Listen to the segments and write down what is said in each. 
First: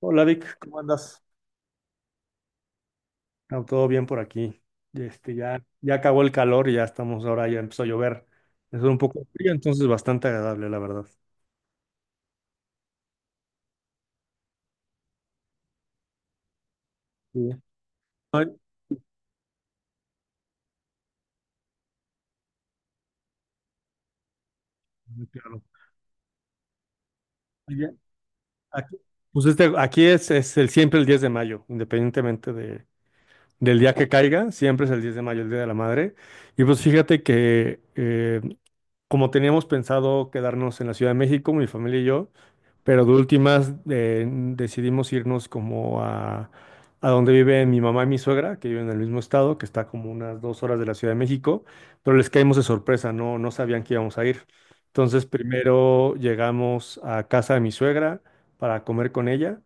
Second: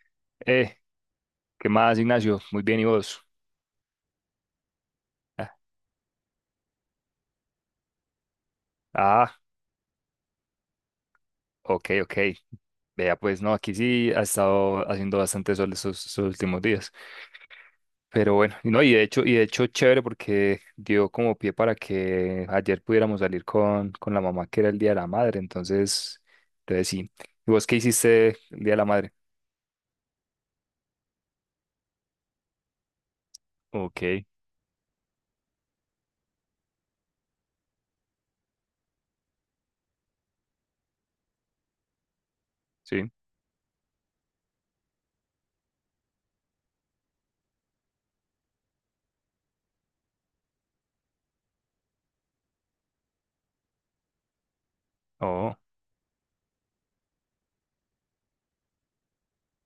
Hola Vic, Eh, ¿cómo andas? ¿Qué más, Ignacio? Muy bien, ¿y vos? No, todo bien por aquí. Este, Ah, ya, ya acabó el calor y ya estamos ahora, ya empezó a llover. Es un poco ah, frío, entonces bastante agradable, la verdad. ok, ok. Vea, pues no, aquí sí ha estado haciendo bastante sol estos últimos días. Sí. Pero Ay, bueno, y no, y de hecho, chévere porque dio como pie para que ayer pudiéramos salir con la mamá, que era el Día de la Madre. claro. Entonces, sí. ¿Y vos qué Oye, hiciste el Día de la aquí- Madre? Aquí es el, siempre el 10 de mayo, independientemente del día Ok, que caiga, siempre es el 10 de mayo, el Día de la Madre. Y pues fíjate que como teníamos pensado quedarnos en la Ciudad de México, mi familia y yo. Pero sí. de últimas decidimos irnos como a donde vive mi mamá y mi suegra, que viven en el mismo estado, que está como unas 2 horas de la Ciudad de México, pero les caímos de sorpresa, no, no sabían que íbamos a ir. Entonces Oh, primero llegamos a casa de mi suegra para comer con ella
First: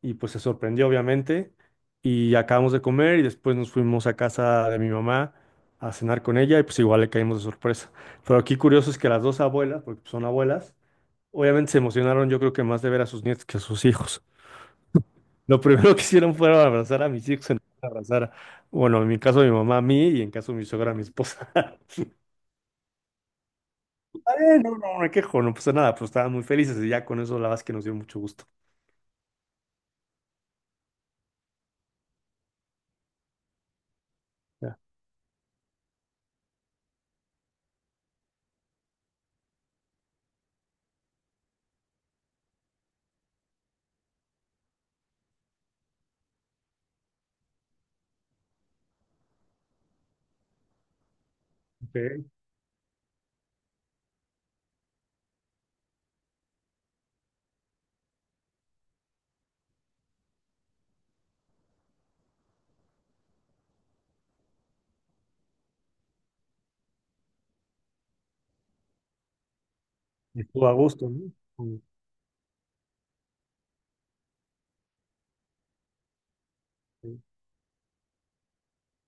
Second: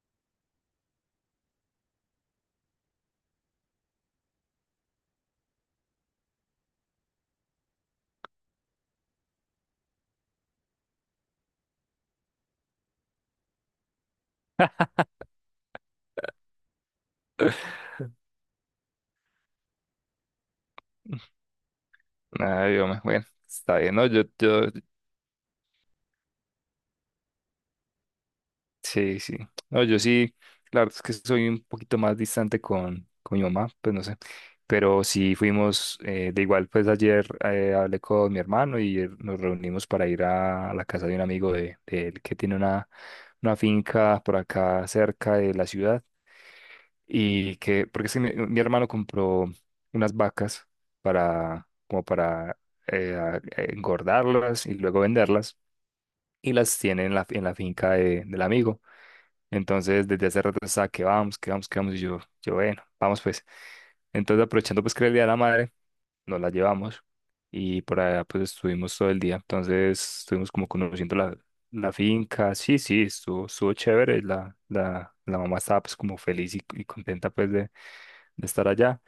y pues se sorprendió obviamente, y acabamos de comer y después nos fuimos a casa de mi mamá a cenar con ella y pues igual le caímos de sorpresa. Pero aquí curioso es que las dos abuelas, porque son abuelas, obviamente se emocionaron, yo creo que más de ver a sus nietos que a sus hijos. Lo primero que hicieron fue abrazar a mis hijos, en lugar de abrazar, bueno, en mi caso mi mamá a mí y en caso de mi suegra a mi esposa. ay, hombre, bueno, está bien, ¿no? Yo, Está bien, yo, no, no me quejo, no pasa nada, pero estaban muy felices y ya con eso la verdad es que nos dio mucho gusto. sí, sí. No, yo sí, la verdad es que soy un poquito más distante con mi mamá, pues no sé. Ya, Pero sí fuimos, de igual, pues ayer hablé con mi hermano y nos reunimos para ir a la casa de un amigo de él que tiene una finca por acá cerca de la ciudad. Y que, porque es que mi hermano compró unas vacas para, como ok, para engordarlas y luego venderlas. Y las tiene en la finca del amigo. Entonces, desde hace rato estaba que vamos, que vamos, que vamos. Y yo, bueno, vamos pues. Entonces, aprovechando pues que era el Día de la Madre, nos la llevamos y por allá pues estuvimos todo el día. Entonces, Y estuvimos Estuvo como a gusto, conociendo ¿no? la, Sí, la finca. Sí, sí, estuvo chévere. La mamá estaba pues como feliz y contenta pues de estar allá.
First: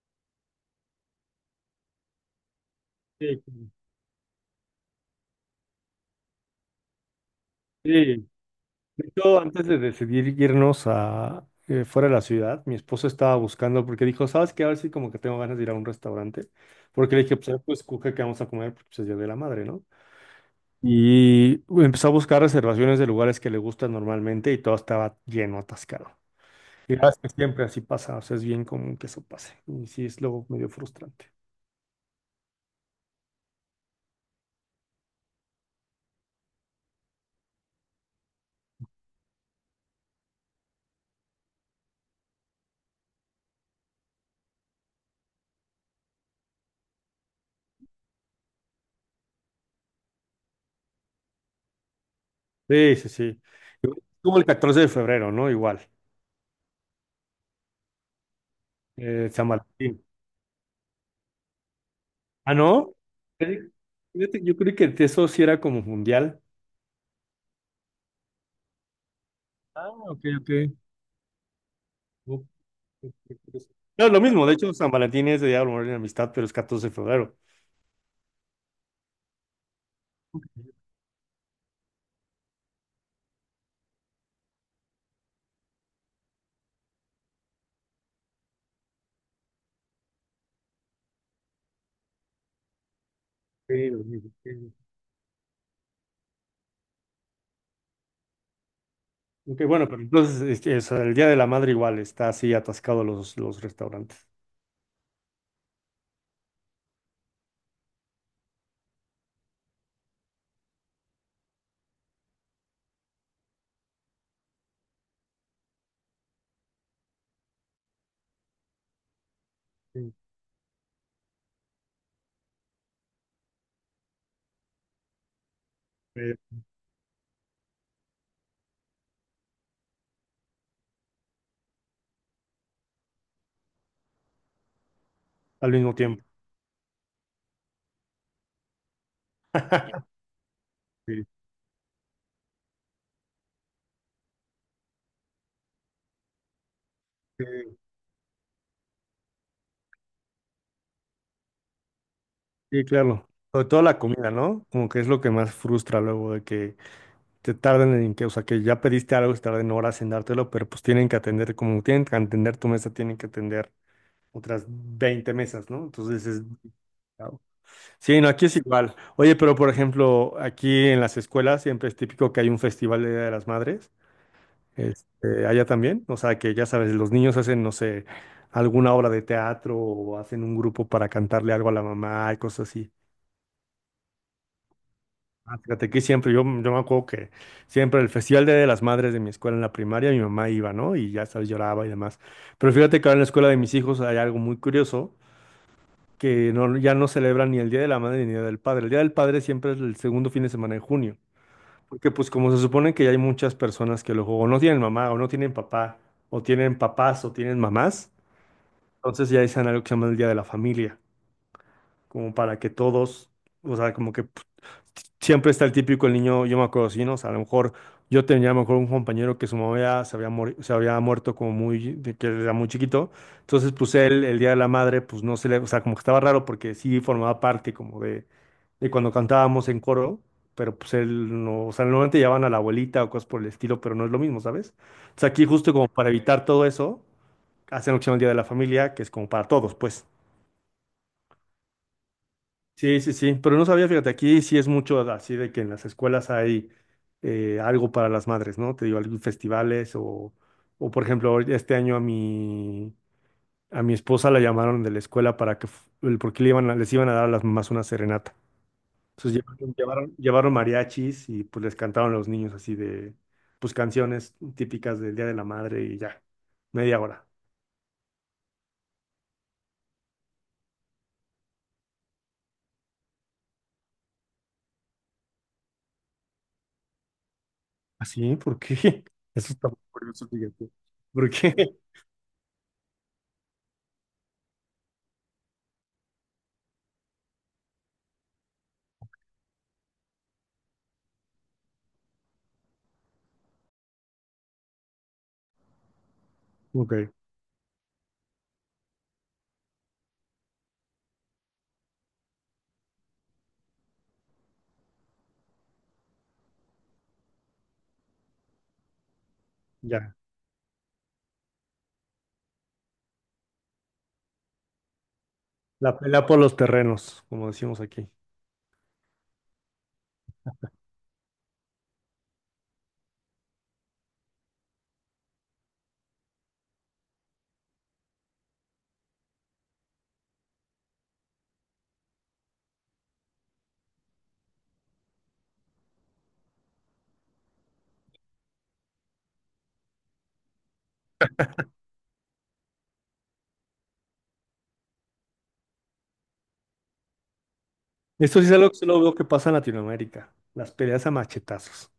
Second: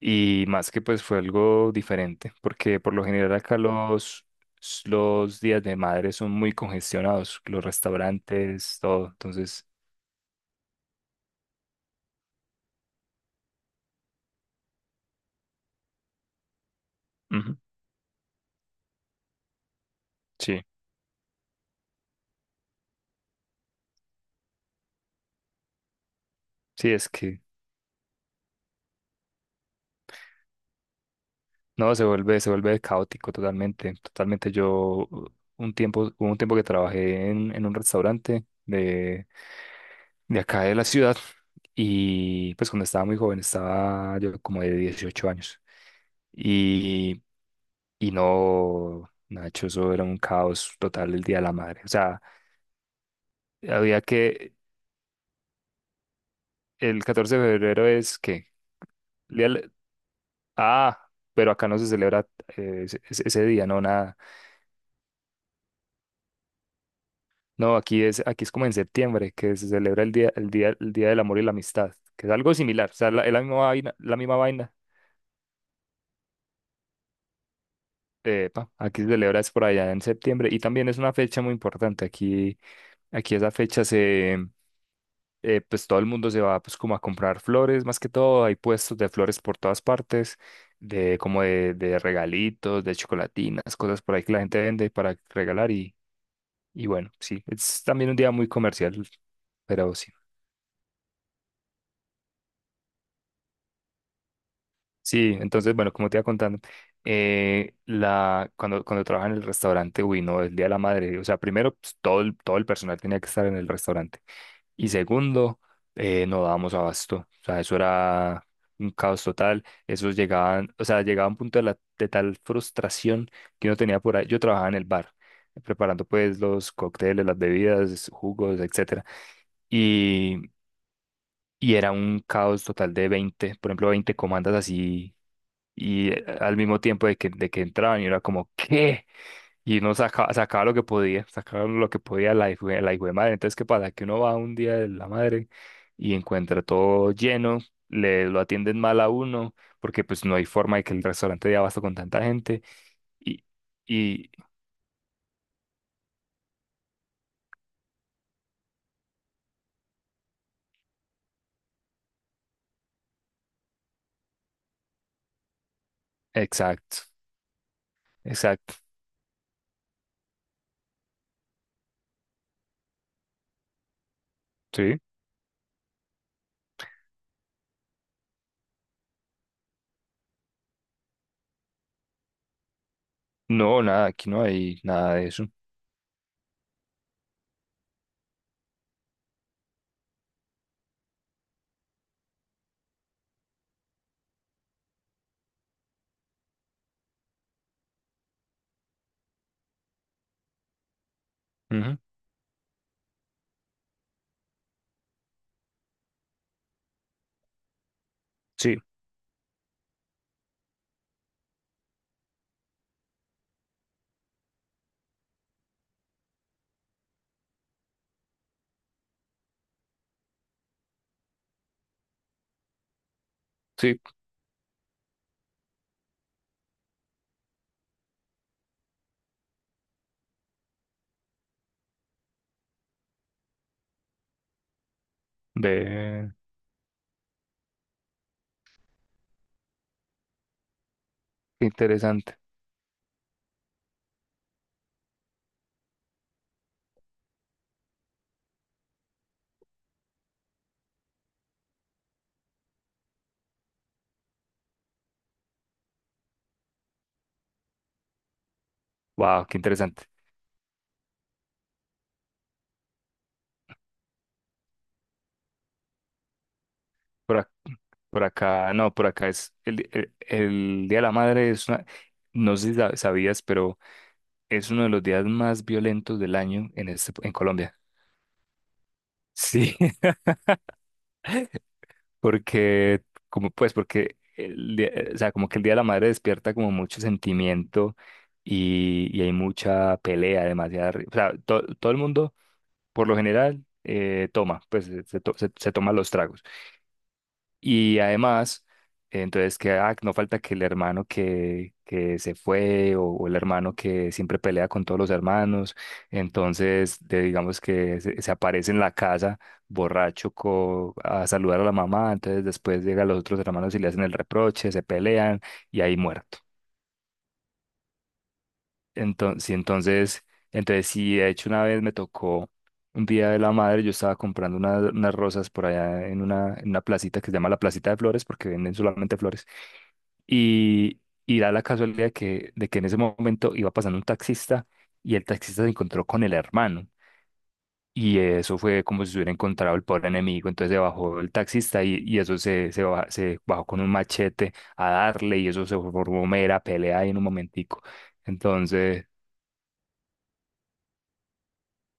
Y más que pues fue algo diferente, porque por lo general sí. acá Sí. los días de madre son muy congestionados, los Sí. restaurantes, De todo. hecho, antes de decidir irnos a fuera de la ciudad, mi esposa estaba buscando porque dijo, ¿sabes qué? A ver si como que tengo ganas de ir a un restaurante. Porque le dije, pues, a Ujú. ver, pues escoge qué vamos a comer, porque pues, es Día de la Madre, ¿no? Sí, Y empezó a buscar reservaciones de lugares que le gustan normalmente y todo estaba lleno, atascado. sí, Y la es verdad es que que siempre así pasa, o sea, es bien común que eso pase. Y sí, es luego medio frustrante. no se vuelve, se vuelve caótico totalmente, totalmente. Yo hubo un tiempo que trabajé en un restaurante de acá de la ciudad y pues cuando estaba muy joven, estaba yo como de 18 años y, y no, Nacho, eso era un caos total el Día de la Madre. O sea, Sí, sí, sí. había Como el que, 14 de febrero, ¿no? Igual. el 14 de febrero es que, San Valentín. ah, pero acá no se celebra Ah, ¿no? ese día, Fíjate- no nada. fíjate, yo creo que eso sí era como mundial. No, aquí es como en septiembre, que se Ah, celebra ok, ok. El Día del Amor y la Amistad, que es No, algo similar, o sea, es la misma vaina, es la lo misma mismo, de hecho, vaina. San Valentín es de Día de Amor y Amistad, pero es 14 de febrero. Pa, aquí se celebra es por allá en septiembre y también es una fecha muy importante. Aquí esa fecha pues todo el mundo se va pues como a comprar flores, más que todo, hay puestos de flores por todas partes, de como de regalitos, de chocolatinas, Sí, cosas lo por ahí mismo, que la gente sí. vende para regalar y bueno, sí, es también un día muy comercial, Ok, bueno, pero pero sí. entonces o sea, el Día de la Madre igual está así atascado los restaurantes. Sí, entonces, bueno, como te iba contando, cuando trabajaba en el restaurante, uy, no, el Día de la Madre, o sea, primero, pues, todo el personal tenía que estar en el restaurante. Y segundo, no dábamos abasto, o sea, eso era un caos total. Sí. Esos llegaban, o sea, llegaba un punto de tal frustración que uno tenía por ahí. Yo trabajaba en el bar, preparando eh, pues los cócteles, las bebidas, jugos, etcétera. Y, y era un caos total de 20, por ejemplo, 20 comandas así al mismo y tiempo. Al mismo tiempo de que entraban y era como, ¿qué? Y uno sacaba, sacaba lo que Sí, podía, sacaba lo que podía la hijo de madre. Entonces, ¿qué pasa? Que uno va un día de la madre y encuentra todo sí, lleno, le lo atienden mal a uno, porque pues no hay forma de que el restaurante dé abasto con tanta gente. sí, claro. Y, Sobre todo la y, comida, ¿no? Como que es lo que más frustra luego de que te tarden en que, o sea, que ya pediste algo y tarden horas en dártelo, pero pues tienen que atender, como tienen que atender tu mesa, tienen que atender otras 20 mesas, ¿no? Entonces es exacto, complicado. Sí, no, aquí es exacto, igual. Oye, pero por ejemplo, aquí en las escuelas siempre es típico que hay un festival de Día de las Madres. sí. Allá también, o sea que ya sabes, los niños hacen, no sé, alguna obra de teatro o hacen un grupo para cantarle algo a la mamá y cosas así. No, nada, aquí no hay nada de eso. Ah, fíjate que siempre, yo me acuerdo que siempre el Festival Día de las Madres de mi escuela en la primaria, mi mamá iba, ¿no? Y ya sabes, lloraba y demás. Pero fíjate que ahora en la escuela de mis hijos hay algo muy curioso, que no, ya no celebran ni el Día de la Madre ni el Día del Padre. El Día del Padre siempre es el segundo fin de semana de junio. Ujú, Porque pues como se supone que ya hay muchas personas que luego o no tienen mamá o no tienen papá o tienen papás o tienen mamás, sí, entonces ya dicen algo que se llama el Día de la Familia, como para que todos, o sea, como que pues, siempre está el típico el niño, yo me acuerdo, sí, ¿no? O sea, a lo mejor yo tenía a lo mejor un compañero que su mamá ya se había, se había muerto como muy, de que era muy chiquito, entonces pues sí, él, el Día de la Madre, pues no se le, o sea, como que estaba raro porque sí formaba parte como de cuando cantábamos en coro, pero pues él no, o sea, normalmente llevaban a la abuelita o cosas por el estilo, pero no es lo mismo, ¿sabes? Entonces aquí justo como para ve, evitar todo eso, hacen lo que se llama el Día de la Familia, que es como para todos, pues. qué interesante. Sí, sí, sí, pero no sabía, fíjate, aquí sí es mucho así de que en las escuelas hay algo para las madres, ¿no? Te digo, algún festivales o, por ejemplo, este año a mi esposa la llamaron de la escuela para que, porque les iban a dar a las mamás una serenata. Entonces Wow, qué llevaron, interesante. llevaron, llevaron mariachis y pues les cantaron a los niños así de, pues canciones típicas del Día de la Madre y ya, media hora. Por, ac- por acá, no, por acá es el Día de la Madre es una, no sé si sabías, pero es uno de los días más violentos del año en en Colombia. ¿Así? ¿Por qué? Eso está Sí, muy curioso, fíjate. ¿Por qué? porque, como pues, porque o sea, como que el Día de la Madre despierta como mucho sentimiento y hay mucha pelea, demasiada, o sea, todo el mundo, por lo general, toma, pues se toma los tragos. Ok, Y además, entonces que ah, no falta que el hermano que se fue o el hermano que siempre pelea con todos los hermanos, entonces digamos que se aparece en la casa ya. borracho a saludar a la mamá, entonces después llegan los otros hermanos y le hacen el reproche, se pelean y La ahí pelea por muerto. los terrenos, como decimos aquí. Entonces, sí, entonces, sí, de hecho una vez me tocó un día de la madre, yo estaba comprando unas rosas por allá en una placita que se llama la Placita de Flores porque venden solamente flores. Y, y da la casualidad de que en ese momento iba pasando un taxista y el taxista se encontró con el hermano. Y eso fue como si se hubiera encontrado el pobre enemigo. Entonces se bajó el taxista y eso se bajó con un machete a darle y eso se formó mera pelea ahí en un momentico. Esto sí es algo que solo Entonces, veo que pasa en Latinoamérica, las peleas a machetazos.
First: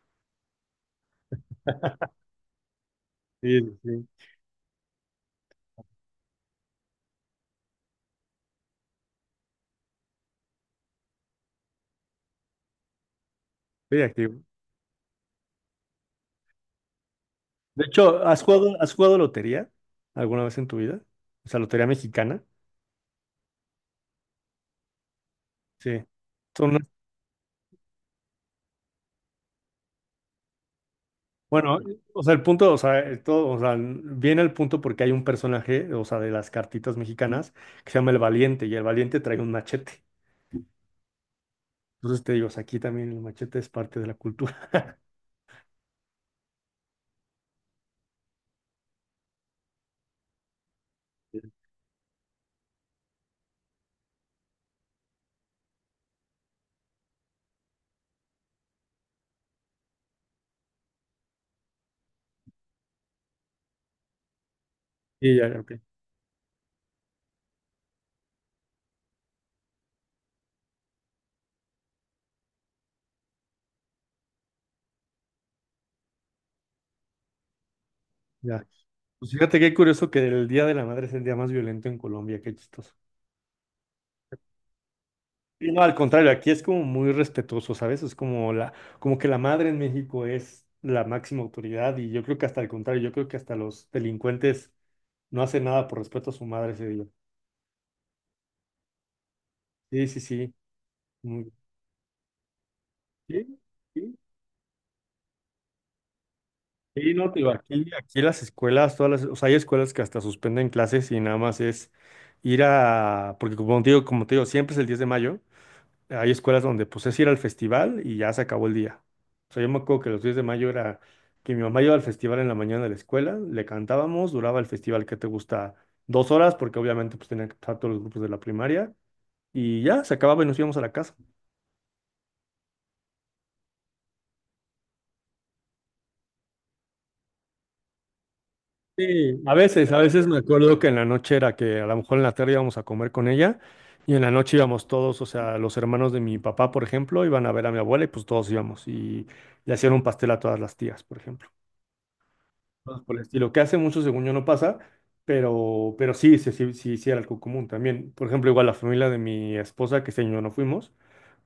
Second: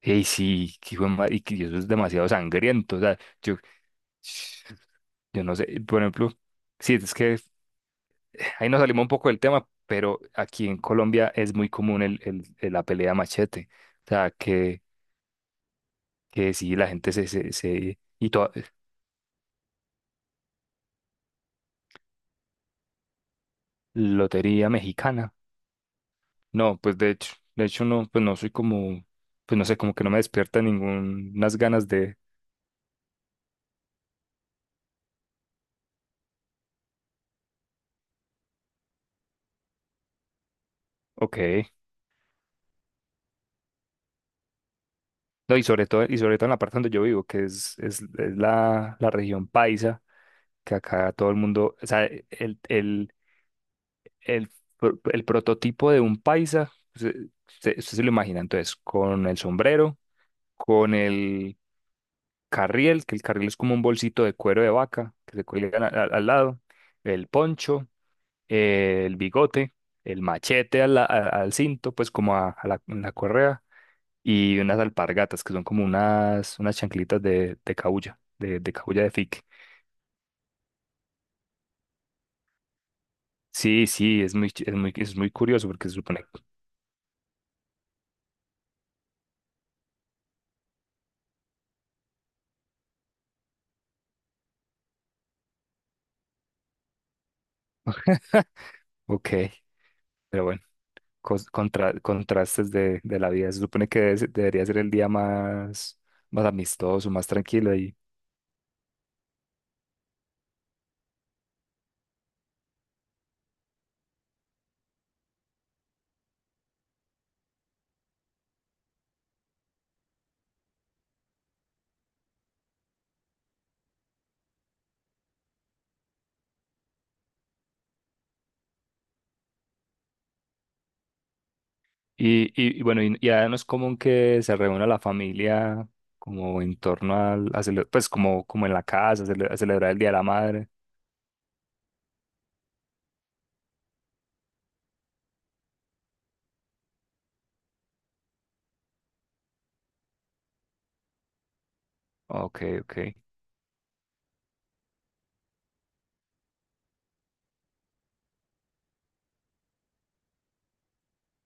hey, sí, que y que eso es demasiado sangriento. O sea, Sí, sí, sí. yo no sé, por ejemplo, sí, es que ahí nos salimos un poco del tema, pero aquí en Colombia es muy común la pelea machete. Sí, O aquí. sea, que sí, la gente se... se, De se- hecho, y toda, has jugado lotería alguna vez en tu vida? O sea, lotería mexicana. lotería mexicana. Sí. Son No, unas- pues de hecho no, pues no soy como, pues no sé, como que no me despierta ningunas bueno, ganas o sea, el punto, o sea, esto, o sea, viene el punto porque hay un personaje, o sea, de las cartitas mexicanas que se llama El Valiente y el Valiente trae un machete. ok. Entonces te digo, o sea, aquí también el machete es parte de la cultura. No, y sobre todo en la parte donde yo vivo, que es la región paisa, que acá todo el mundo, o sea, el, el prototipo de un paisa, usted se lo imagina entonces, con el sombrero, con el carriel, que el carriel es como un bolsito de cuero de vaca Sí, que se ya, ya, ok. cuelga al lado, el poncho, el bigote, el machete al cinto, pues como en la correa, y unas alpargatas que son como unas chanclitas de cabuya, Ya. de cabuya de Pues fique. fíjate qué curioso que el Día de la Madre es el día más violento en Colombia, qué chistoso. Sí, sí, es muy, ch- es muy curioso Y no, porque al se supone, contrario, aquí es como muy respetuoso, ¿sabes? Es como la, como que la madre en México es la máxima autoridad y yo creo que hasta el contrario, yo creo que hasta los delincuentes no hacen nada por respeto a su madre ese día. ok, Sí, sí, pero sí. bueno. Muy- Contrastes de la Sí, vida. Se supone que sí. Debería ser el día más, más amistoso, Sí, más no, te digo, tranquilo aquí, y, aquí las escuelas, todas las, o sea, hay escuelas que hasta suspenden clases y nada más es ir a, porque como te digo, siempre es el 10 de mayo. Hay escuelas donde pues es ir al festival y ya se acabó el día. O sea, yo me acuerdo que los 10 de mayo era que mi mamá iba al festival en la mañana de la escuela, le cantábamos, duraba el festival que te gusta 2 horas, porque obviamente pues tenían que estar todos los grupos de la primaria, y ya se acababa y nos íbamos a la casa. y, y, y bueno, y ahora no es común que se reúna la familia como en torno pues como en la casa, Sí, a celebrar a el Día de la veces me Madre. acuerdo que en la noche era que a lo mejor en la tarde íbamos a comer con ella, y en la noche íbamos todos, o sea, los hermanos de mi papá, por ejemplo, iban a ver a mi abuela y pues todos íbamos, y le hacían un pastel a todas las tías, por ejemplo. Ok, Cosas ok. por el estilo, que hace mucho, según yo, no pasa, pero sí, sí, sí, sí, sí era algo común también. Por ejemplo, igual la familia de mi esposa, que este año no fuimos,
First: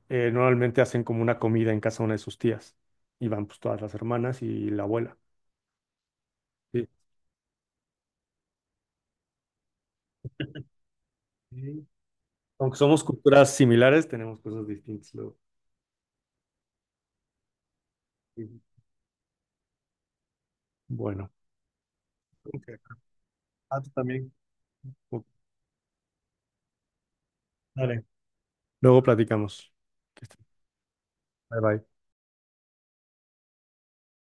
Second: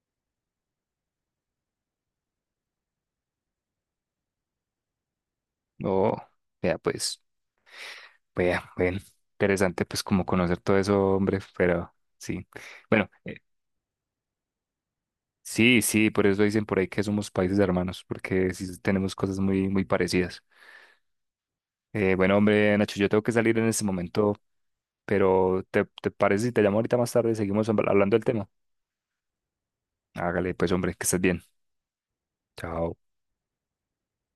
normalmente hacen como una comida en casa de una de sus tías, y van pues todas las hermanas y la abuela. Oh, vea, Sí. pues, vea, bueno, interesante pues como conocer todo eso, hombre, Sí. pero sí. Aunque somos Bueno, culturas similares, tenemos cosas distintas luego. sí, sí, por eso dicen por ahí que somos países hermanos, porque Sí. sí tenemos cosas muy, muy parecidas. Bueno, Bueno, hombre, ok. Nacho, yo tengo que salir en Ah, este tú también. momento, Ok. pero ¿te parece si te llamo ahorita más tarde y seguimos Dale. hablando del tema? Luego platicamos. Que estés- Hágale, pues, hombre, que estés bien. Bye bye. Chao.